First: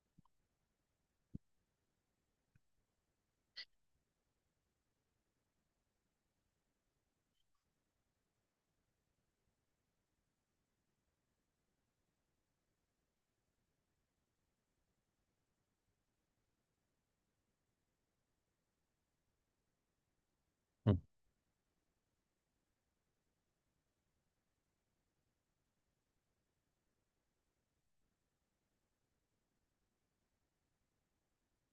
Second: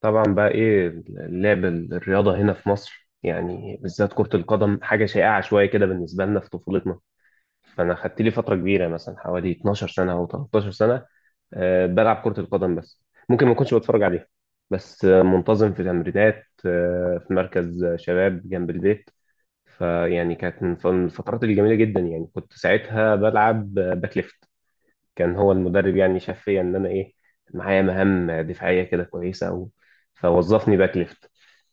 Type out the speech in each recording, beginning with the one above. طبعا بقى ايه اللعب الرياضة هنا في مصر، يعني بالذات كرة القدم حاجة شائعة شوية كده بالنسبة لنا في طفولتنا. فأنا خدت لي فترة كبيرة، مثلا حوالي 12 سنة أو 13 سنة، بلعب كرة القدم بس. ممكن ما كنتش بتفرج عليها، بس منتظم في تمرينات في مركز شباب جنب البيت. فيعني كانت مم. من الفترات الجميلة جدا، يعني كنت ساعتها بلعب باك ليفت. كان هو المدرب، يعني شاف فيا ان انا ايه، معايا مهام دفاعيه كده كويسه أوي، فوظفني باك ليفت.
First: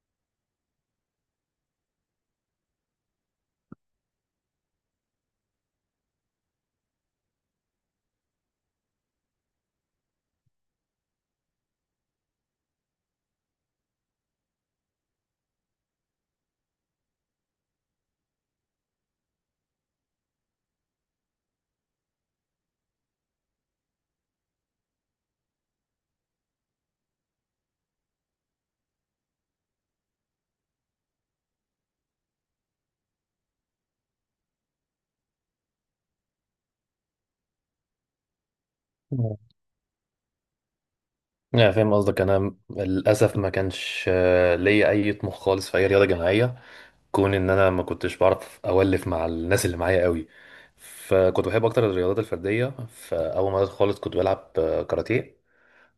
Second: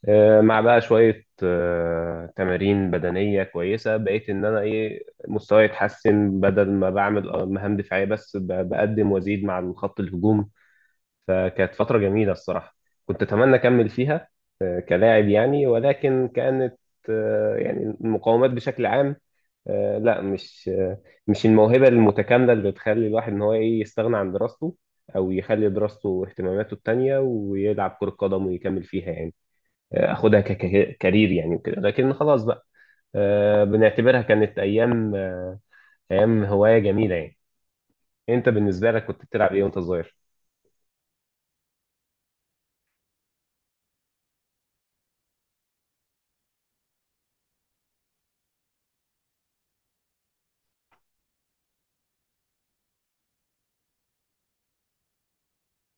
مع بقى شويه تمارين بدنيه كويسه، بقيت ان انا ايه مستواي يتحسن، بدل ما بعمل مهام دفاعيه بس، بقدم وازيد مع الخط الهجوم. فكانت فتره جميله الصراحه، كنت اتمنى اكمل فيها كلاعب يعني، ولكن كانت يعني المقاومات بشكل عام، لا، مش الموهبة المتكاملة اللي بتخلي الواحد ان هو ايه يستغنى عن دراسته، او يخلي دراسته واهتماماته التانية ويلعب كرة قدم ويكمل فيها يعني، اخدها ككارير يعني وكده، لكن خلاص بقى بنعتبرها كانت ايام هواية جميلة يعني. انت بالنسبة لك كنت بتلعب ايه وانت صغير؟ لا فاهم قصدك. انا للاسف ما كانش ليا اي طموح خالص في اي رياضه جماعيه، كون ان انا ما كنتش بعرف اولف مع الناس اللي معايا قوي، فكنت بحب اكتر الرياضات الفرديه. فاول ما بدأت خالص كنت بلعب كاراتيه،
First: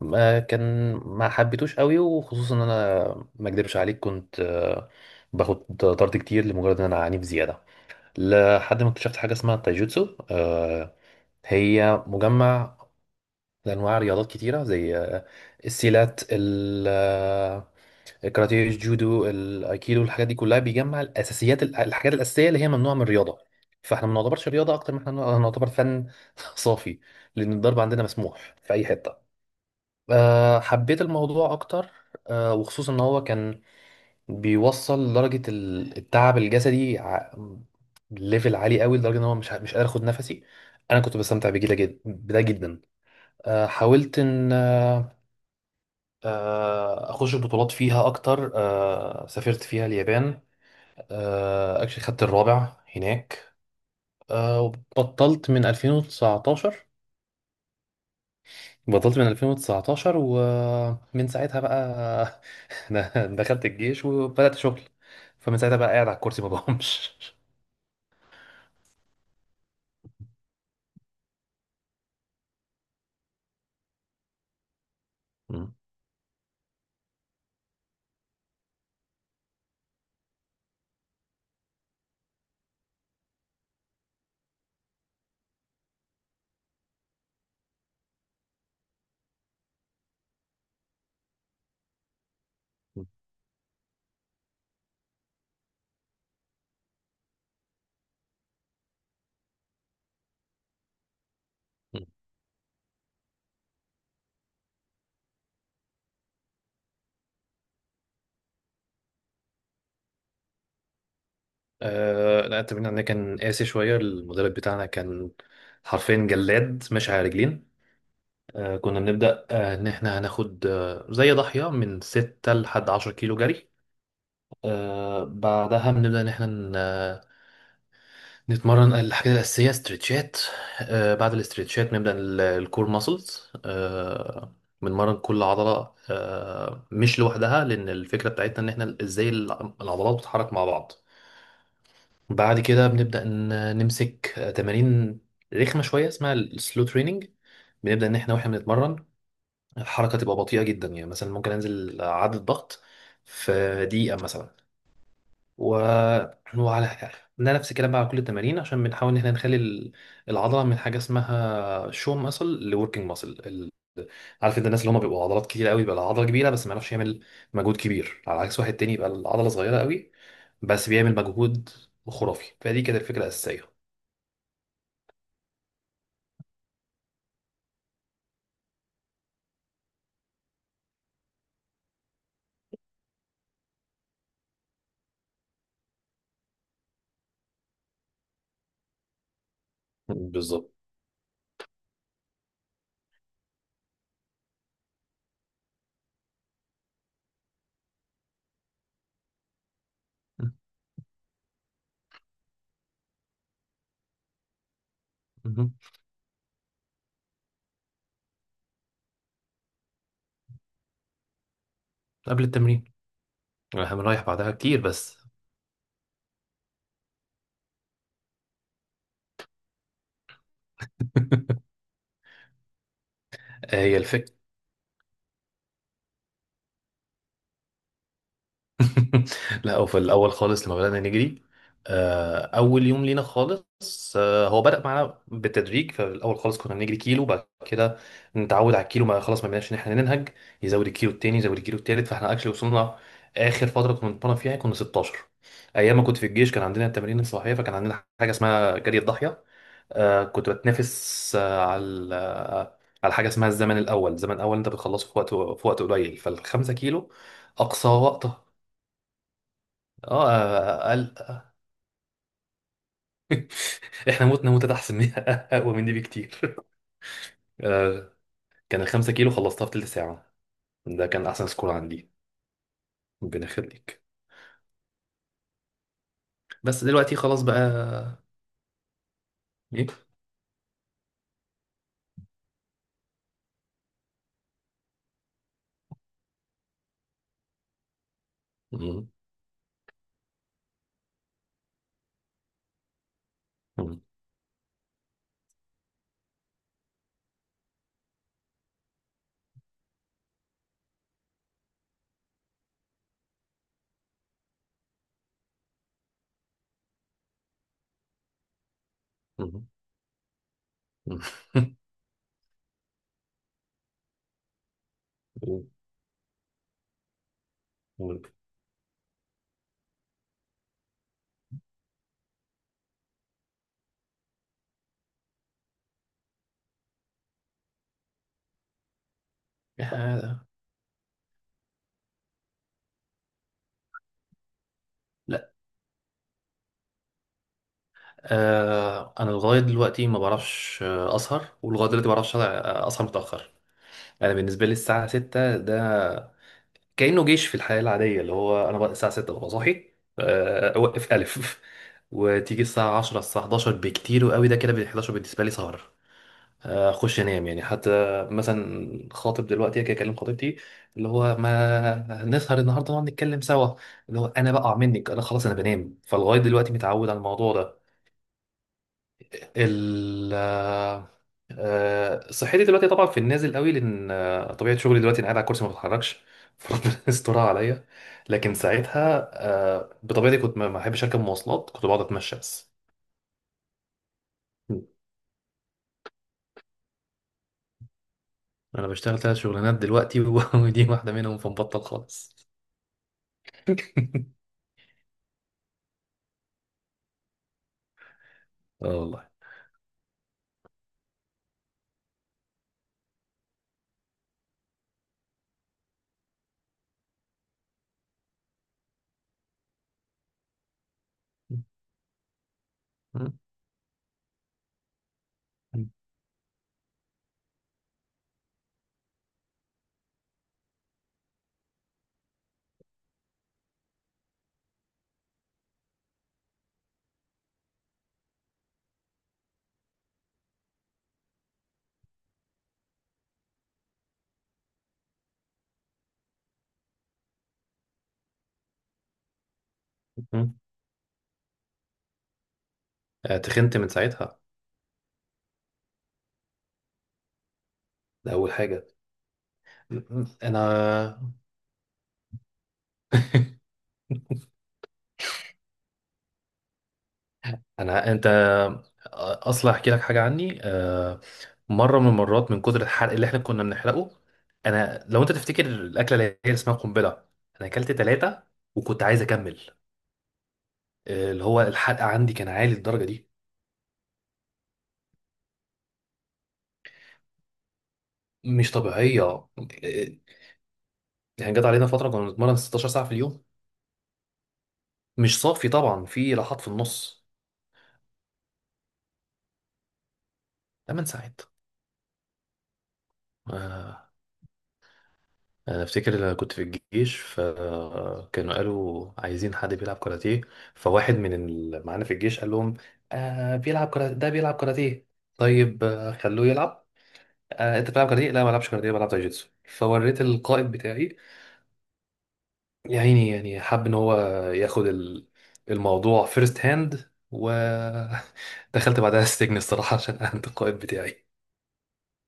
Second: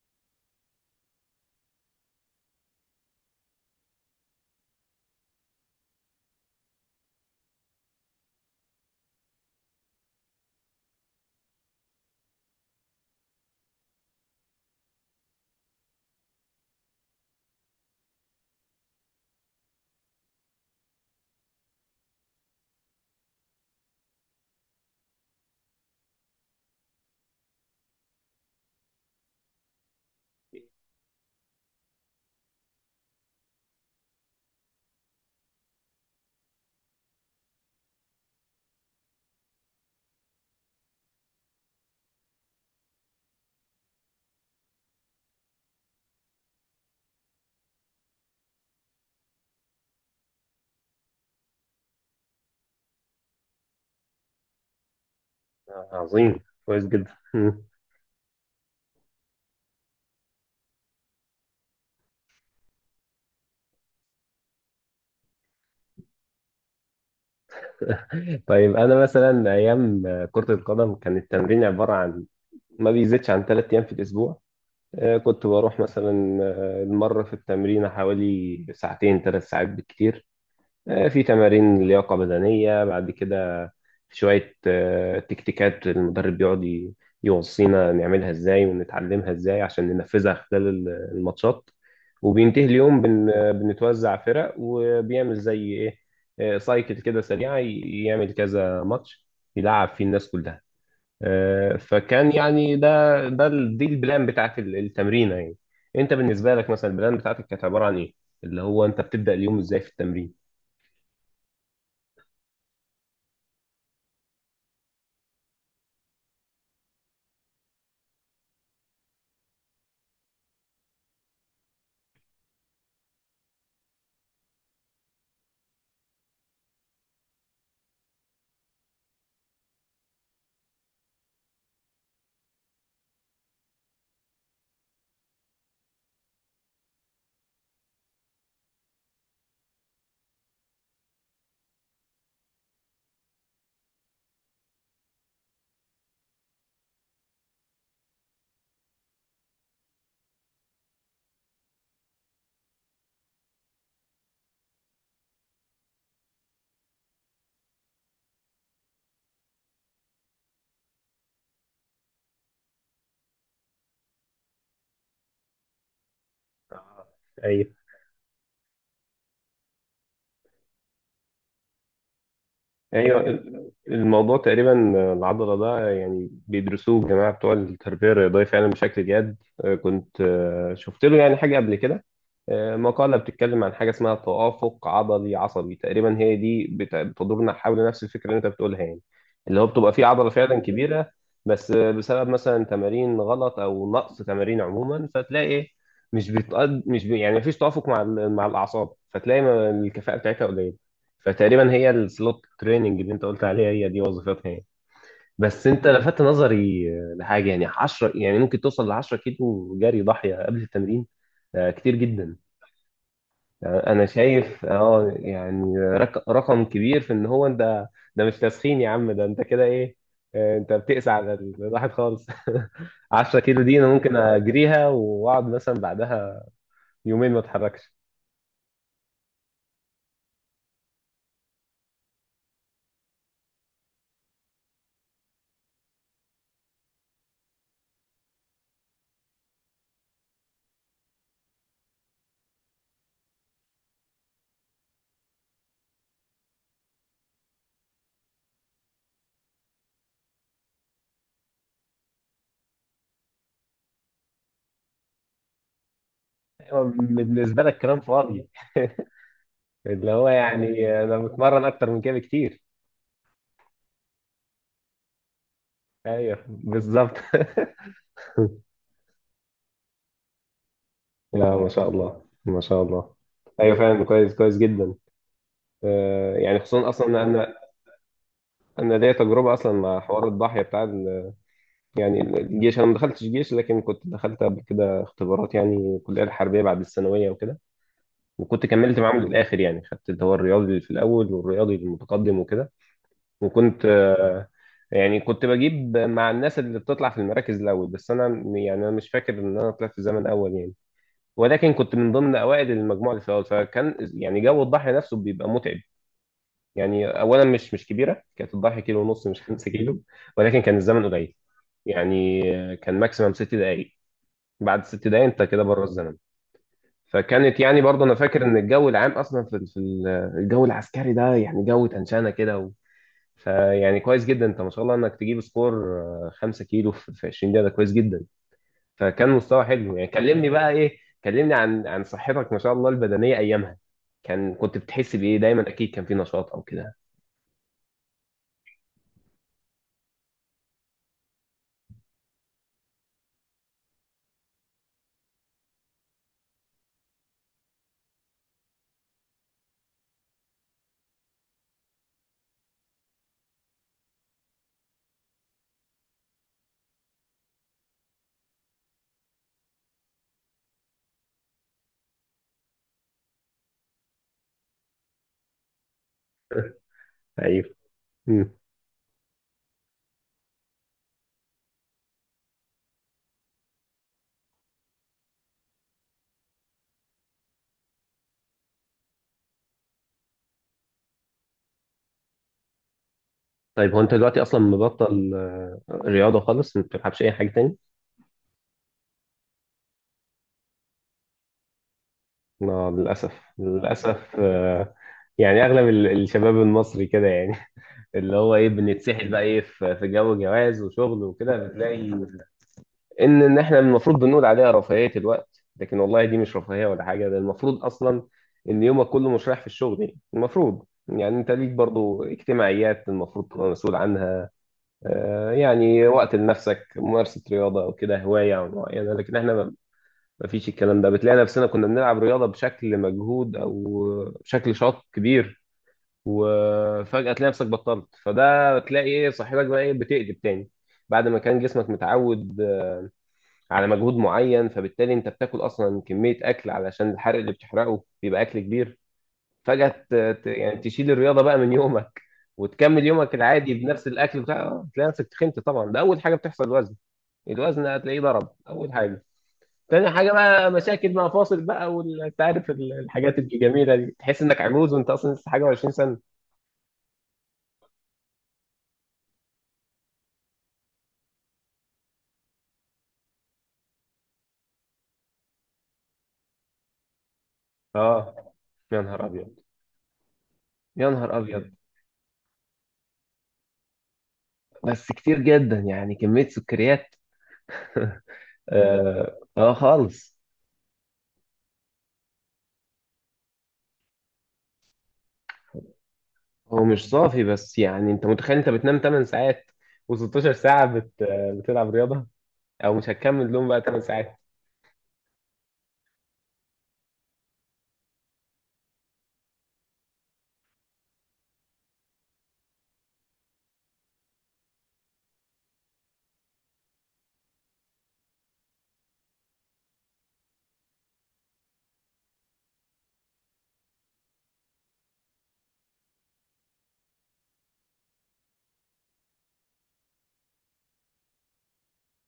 ما حبيتوش قوي، وخصوصا ان انا ما اكدبش عليك، كنت باخد طرد كتير لمجرد ان انا عنيف زياده. لحد ما اكتشفت حاجه اسمها التايجوتسو، هي مجمع لأنواع رياضات كتيرة زي السيلات، الكاراتيه، الجودو، الأيكيدو، الحاجات دي كلها. بيجمع الأساسيات، الحاجات الأساسية اللي هي ممنوعة من الرياضة، فاحنا ما نعتبرش رياضة أكتر ما احنا نعتبر فن. صافي، لأن الضرب عندنا مسموح في أي حتة. حبيت الموضوع أكتر، وخصوصا إن هو كان بيوصل لدرجة التعب الجسدي، ليفل عالي قوي، لدرجة إن هو مش قادر أخد نفسي. أنا كنت بستمتع بجدا جدا بده جدا. حاولت ان اخش بطولات فيها اكتر. سافرت فيها اليابان، اكشلي خدت الرابع هناك. وبطلت من عظيم. كويس 2019. جدا. بطلت من 2019 ومن ساعتها بقى دخلت الجيش وبدأت شغل. فمن ساعتها بقى قاعد على الكرسي ما بقومش. طيب انا مثلا ايام كرة القدم كان التمرين عبارة عن ما بيزيدش عن 3 ايام في الاسبوع. كنت مم. بروح مثلا المرة في التمرين حوالي ساعتين، 3 ساعات بالكتير. في تمارين لياقة بدنية بعد كده، في شوية تكتيكات المدرب بيقعد يوصينا نعملها ازاي ونتعلمها ازاي عشان ننفذها خلال الماتشات. وبينتهي اليوم مم. بن آه، بنتوزع فرق، وبيعمل زي ايه سايكل كده سريعة، يعمل كذا ماتش يلعب فيه الناس كلها. مم. فكان يعني دي البلان بتاعت التمرينة يعني. انت بالنسبة لك مثلا البلان بتاعتك كانت عبارة عن ايه؟ اللي هو انت بتبدأ اليوم ازاي في التمرين؟ آه، لا، التمرين عندنا كان قاسي شوية. المدرب بتاعنا كان حرفيا جلاد ماشي على رجلين. كنا بنبدأ إن إحنا هناخد زي ضاحية من 6 لحد 10 كيلو جري. بعدها بنبدأ إن إحنا نتمرن الحاجات الأساسية، استرتشات. بعد الاسترتشات نبدأ الكور ماسلز. بنمرن كل عضلة، مش لوحدها، لأن الفكرة بتاعتنا إن إحنا إزاي العضلات بتتحرك مع بعض. بعد كده بنبدأ نمسك تمارين رخمة شوية اسمها السلو تريننج. بنبدأ إن إحنا وإحنا بنتمرن الحركة تبقى بطيئة جدا. يعني مثلا ممكن أنزل عدد ضغط في دقيقة مثلا، و... وعلى ده نفس الكلام بقى على كل التمارين، عشان بنحاول إن احنا نخلي العضلة من حاجة اسمها شو ماسل لوركينج ماسل. عارف أنت الناس اللي هم بيبقوا عضلات كتير قوي، بيبقى العضلة كبيرة بس ما يعرفش آه. يعمل ايوه. مجهود كبير، على عكس واحد تاني يبقى العضلة صغيرة قوي بس بيعمل مجهود خرافي. فدي كانت الفكرة ايوه، الأساسية. الموضوع تقريبا العضله ده يعني بيدرسوه الجماعه بتوع التربيه الرياضيه فعلا بشكل جاد. كنت شفت له يعني حاجه قبل كده، مقاله بتتكلم عن حاجه اسمها توافق عضلي عصبي، تقريبا هي دي بتدورنا حول نفس الفكره اللي انت بتقولها يعني، اللي هو بتبقى فيه عضله فعلا بالظبط. كبيره، بس بسبب مثلا تمارين غلط او نقص تمارين عموما، فتلاقي إيه، مش بتقد مش بي... يعني مفيش توافق مع مع الاعصاب، فتلاقي الكفاءه بتاعتها قليله. فتقريبا هي السلوت تريننج اللي انت قلت عليها هي دي وظيفتها يعني. بس مهم. انت لفت نظري لحاجه، يعني 10، يعني ممكن توصل ل 10 كيلو جري ضاحيه قبل التمرين. كتير جدا، قبل التمرين، احنا انا بنريح بعدها شايف كتير بس. يعني رقم كبير في ان هو انت، ده مش تسخين يا عم، ده انت كده ايه، انت بتقسى على الواحد خالص. 10 كيلو دي انا هي ممكن الفكرة. اجريها واقعد مثلا بعدها يومين ما اتحركش. لا، هو في الاول خالص لما بدانا نجري، اول يوم لينا خالص، هو بدا معانا بالتدريج. فالاول خالص كنا بنجري كيلو، بعد كده نتعود على الكيلو، ما خلاص ما بقيناش ان احنا ننهج، يزود الكيلو التاني، يزود الكيلو التالت. فاحنا اكشلي وصلنا اخر فتره كنا بنتمرن فيها كنا 16. ايام ما كنت في الجيش كان عندنا التمارين الصباحيه، فكان عندنا حاجه اسمها جري الضاحيه. كنت بتنافس على على حاجه اسمها الزمن الاول. الزمن الاول انت بتخلصه في وقت قليل، فالخمسة أيوة، كيلو بالنسبه لك اقصى كلام وقت. فاضي. اللي هو اه يعني قال. انا بتمرن اكتر من كده كتير. احنا متنا موتة احسن من اقوى من دي ايوه، بكتير. بالظبط. آه، كان ال 5 كيلو خلصتها في تلت ساعة، ده كان احسن لا، ما سكور شاء عندي. الله ما شاء الله. ربنا ايوه، يخليك. فعلا كويس، كويس جدا. يعني بس خصوصا اصلا إن دلوقتي خلاص انا بقى انا ليا تجربه اصلا ايه. مع حوار الضاحيه بتاع يعني الجيش. انا ما دخلتش جيش، لكن كنت دخلت قبل كده اختبارات، يعني الكليه الحربيه بعد الثانويه وكده، وكنت كملت مم. معاهم للاخر، يعني خدت اللي هو الرياضي في الاول والرياضي المتقدم وكده، وكنت مم. آه، يعني كنت بجيب مع الناس اللي بتطلع في المراكز الاول، بس انا يعني انا مش فاكر ان انا طلعت في زمن اول يعني، ولكن كنت من ضمن اوائل المجموعه اللي في الاول، فكان يعني جو الضحيه نفسه بيبقى متعب. يعني اولا، مش كبيره كانت الضحيه، كيلو ونص، مش مم. 5 كيلو، ولكن كان الزمن قليل، يعني كان ماكسيمم 6 دقائق، بعد ست دقائق انت كده مم. بره الزمن. فكانت، يعني برضه انا مم. فاكر ان الجو العام اصلا في الجو العسكري ده، يعني جو تنشانه كده. فيعني كويس جدا انت ما شاء الله انك تجيب سكور 5 كيلو في 20 دقيقه، ده كويس جدا، فكان مستوى حلو يعني. آه، كلمني بقى ايه، كلمني عن صحتك ما شاء الله البدنيه ايامها، كنت بتحس بايه لا دايما، اكيد كان في نشاط او كده. آه، انا لغايه دلوقتي ما بعرفش اسهر، أسهر متاخر. انا بالنسبه لي الساعه 6 ده كأنه جيش. في الحياة العادية، اللي هو أنا بقى الساعة 6 ببقى صاحي، أوقف ألف. وتيجي الساعة 10، الساعة 11 بكتير وقوي، ده كده بال 11 بالنسبة لي سهر. أخش أنام. يعني حتى مثلا خاطب دلوقتي، أجي أكلم خطيبتي اللي هو ما نسهر النهاردة نقعد نتكلم سوا، اللي هو أنا بقع منك، أنا خلاص أنا بنام. فلغاية دلوقتي متعود على الموضوع ايوه. ده. مم. ال آه، صحتي دلوقتي طبعا في النازل قوي، لان طبيعه شغلي دلوقتي انا قاعد على الكرسي ما بتحركش. فربنا يسترها عليا. لكن ساعتها بطبيعتي كنت ما بحبش اركب مواصلات، كنت بقعد اتمشى بس. طيب هو انت دلوقتي اصلا م. مبطل رياضه خالص، ما بتلعبش اي حاجه تاني؟ انا بشتغل 3 شغلانات دلوقتي. ودي واحده منهم، فمبطل خالص. لا للاسف، للاسف، يعني اغلب الشباب المصري كده يعني. اللي هو ايه اه بنتسحل والله. بقى، ايه في جو جواز وشغل وكده، بتلاقي ان احنا المفروض بنقول عليها رفاهيه الوقت، لكن والله دي مش رفاهيه ولا حاجه. ده المفروض اصلا ان يومك كله مش رايح في الشغل، يعني المفروض يعني انت ليك برضو اجتماعيات م. المفروض تبقى مسؤول عنها، م. يعني وقت لنفسك، ممارسه رياضه او كده هوايه معينه، لكن احنا ما فيش الكلام ده. بتلاقي نفسنا كنا بنلعب رياضه بشكل مجهود او بشكل شاط كبير، وفجاه تلاقي نفسك بطلت، فده بتلاقي ايه صحتك بقى ايه بتقلب تاني بعد ما كان جسمك متعود على مجهود معين، فبالتالي انت بتاكل اصلا كميه اكل علشان الحرق اللي بتحرقه بيبقى اكل كبير، فجاه م. يعني تشيل الرياضه بقى من يومك، وتكمل يومك العادي تخنت من بنفس ساعتها، الاكل، بتاع آه، تلاقي نفسك تخنت طبعا، ده اول حاجه بتحصل، الوزن. الوزن هتلاقيه ده ضرب اول حاجه. اول حاجه، م. تاني م. حاجه بقى مشاكل انا مع فاصل بقى وانت عارف الحاجات الجميله دي، تحس انك عجوز وانت اصلا لسه حاجه و20 سنه. انا انت اصلا احكي لك حاجه عني. مره من المرات من كتر الحرق اللي احنا كنا بنحرقه، انا لو انت تفتكر الاكله اللي هي اسمها قنبله، انا اكلت اه. ثلاثه يا وكنت عايز نهار ابيض، اكمل. يا نهار اللي هو ابيض. الحرق عندي كان عالي للدرجه دي، بس كتير جدا، يعني كميه سكريات. مش طبيعيه. اه، خالص. يعني جت علينا فتره كنا بنتمرن 16 ساعه في اليوم، مش صافي طبعا، في راحات في هو مش النص. صافي، بس يعني انت متخيل انت بتنام 8 ساعات و16 ساعة 8 ساعات. بتلعب رياضة، او مش هتكمل لهم بقى 8 آه، ساعات. انا افتكر لما كنت في الجيش، فكانوا قالوا عايزين حد بيلعب كاراتيه، فواحد من اللي معانا في الجيش قال لهم: آه بيلعب كاراتيه، ده بيلعب كاراتيه. طيب آه خلوه يلعب. آه انت بتلعب كاراتيه؟ لا ما بلعبش كاراتيه، بلعب تايجيتسو. فوريت القائد بتاعي، يا عيني، يعني حب ان هو ياخد الموضوع فيرست هاند، ودخلت بعدها السجن الصراحة عشان اهنت القائد بتاعي.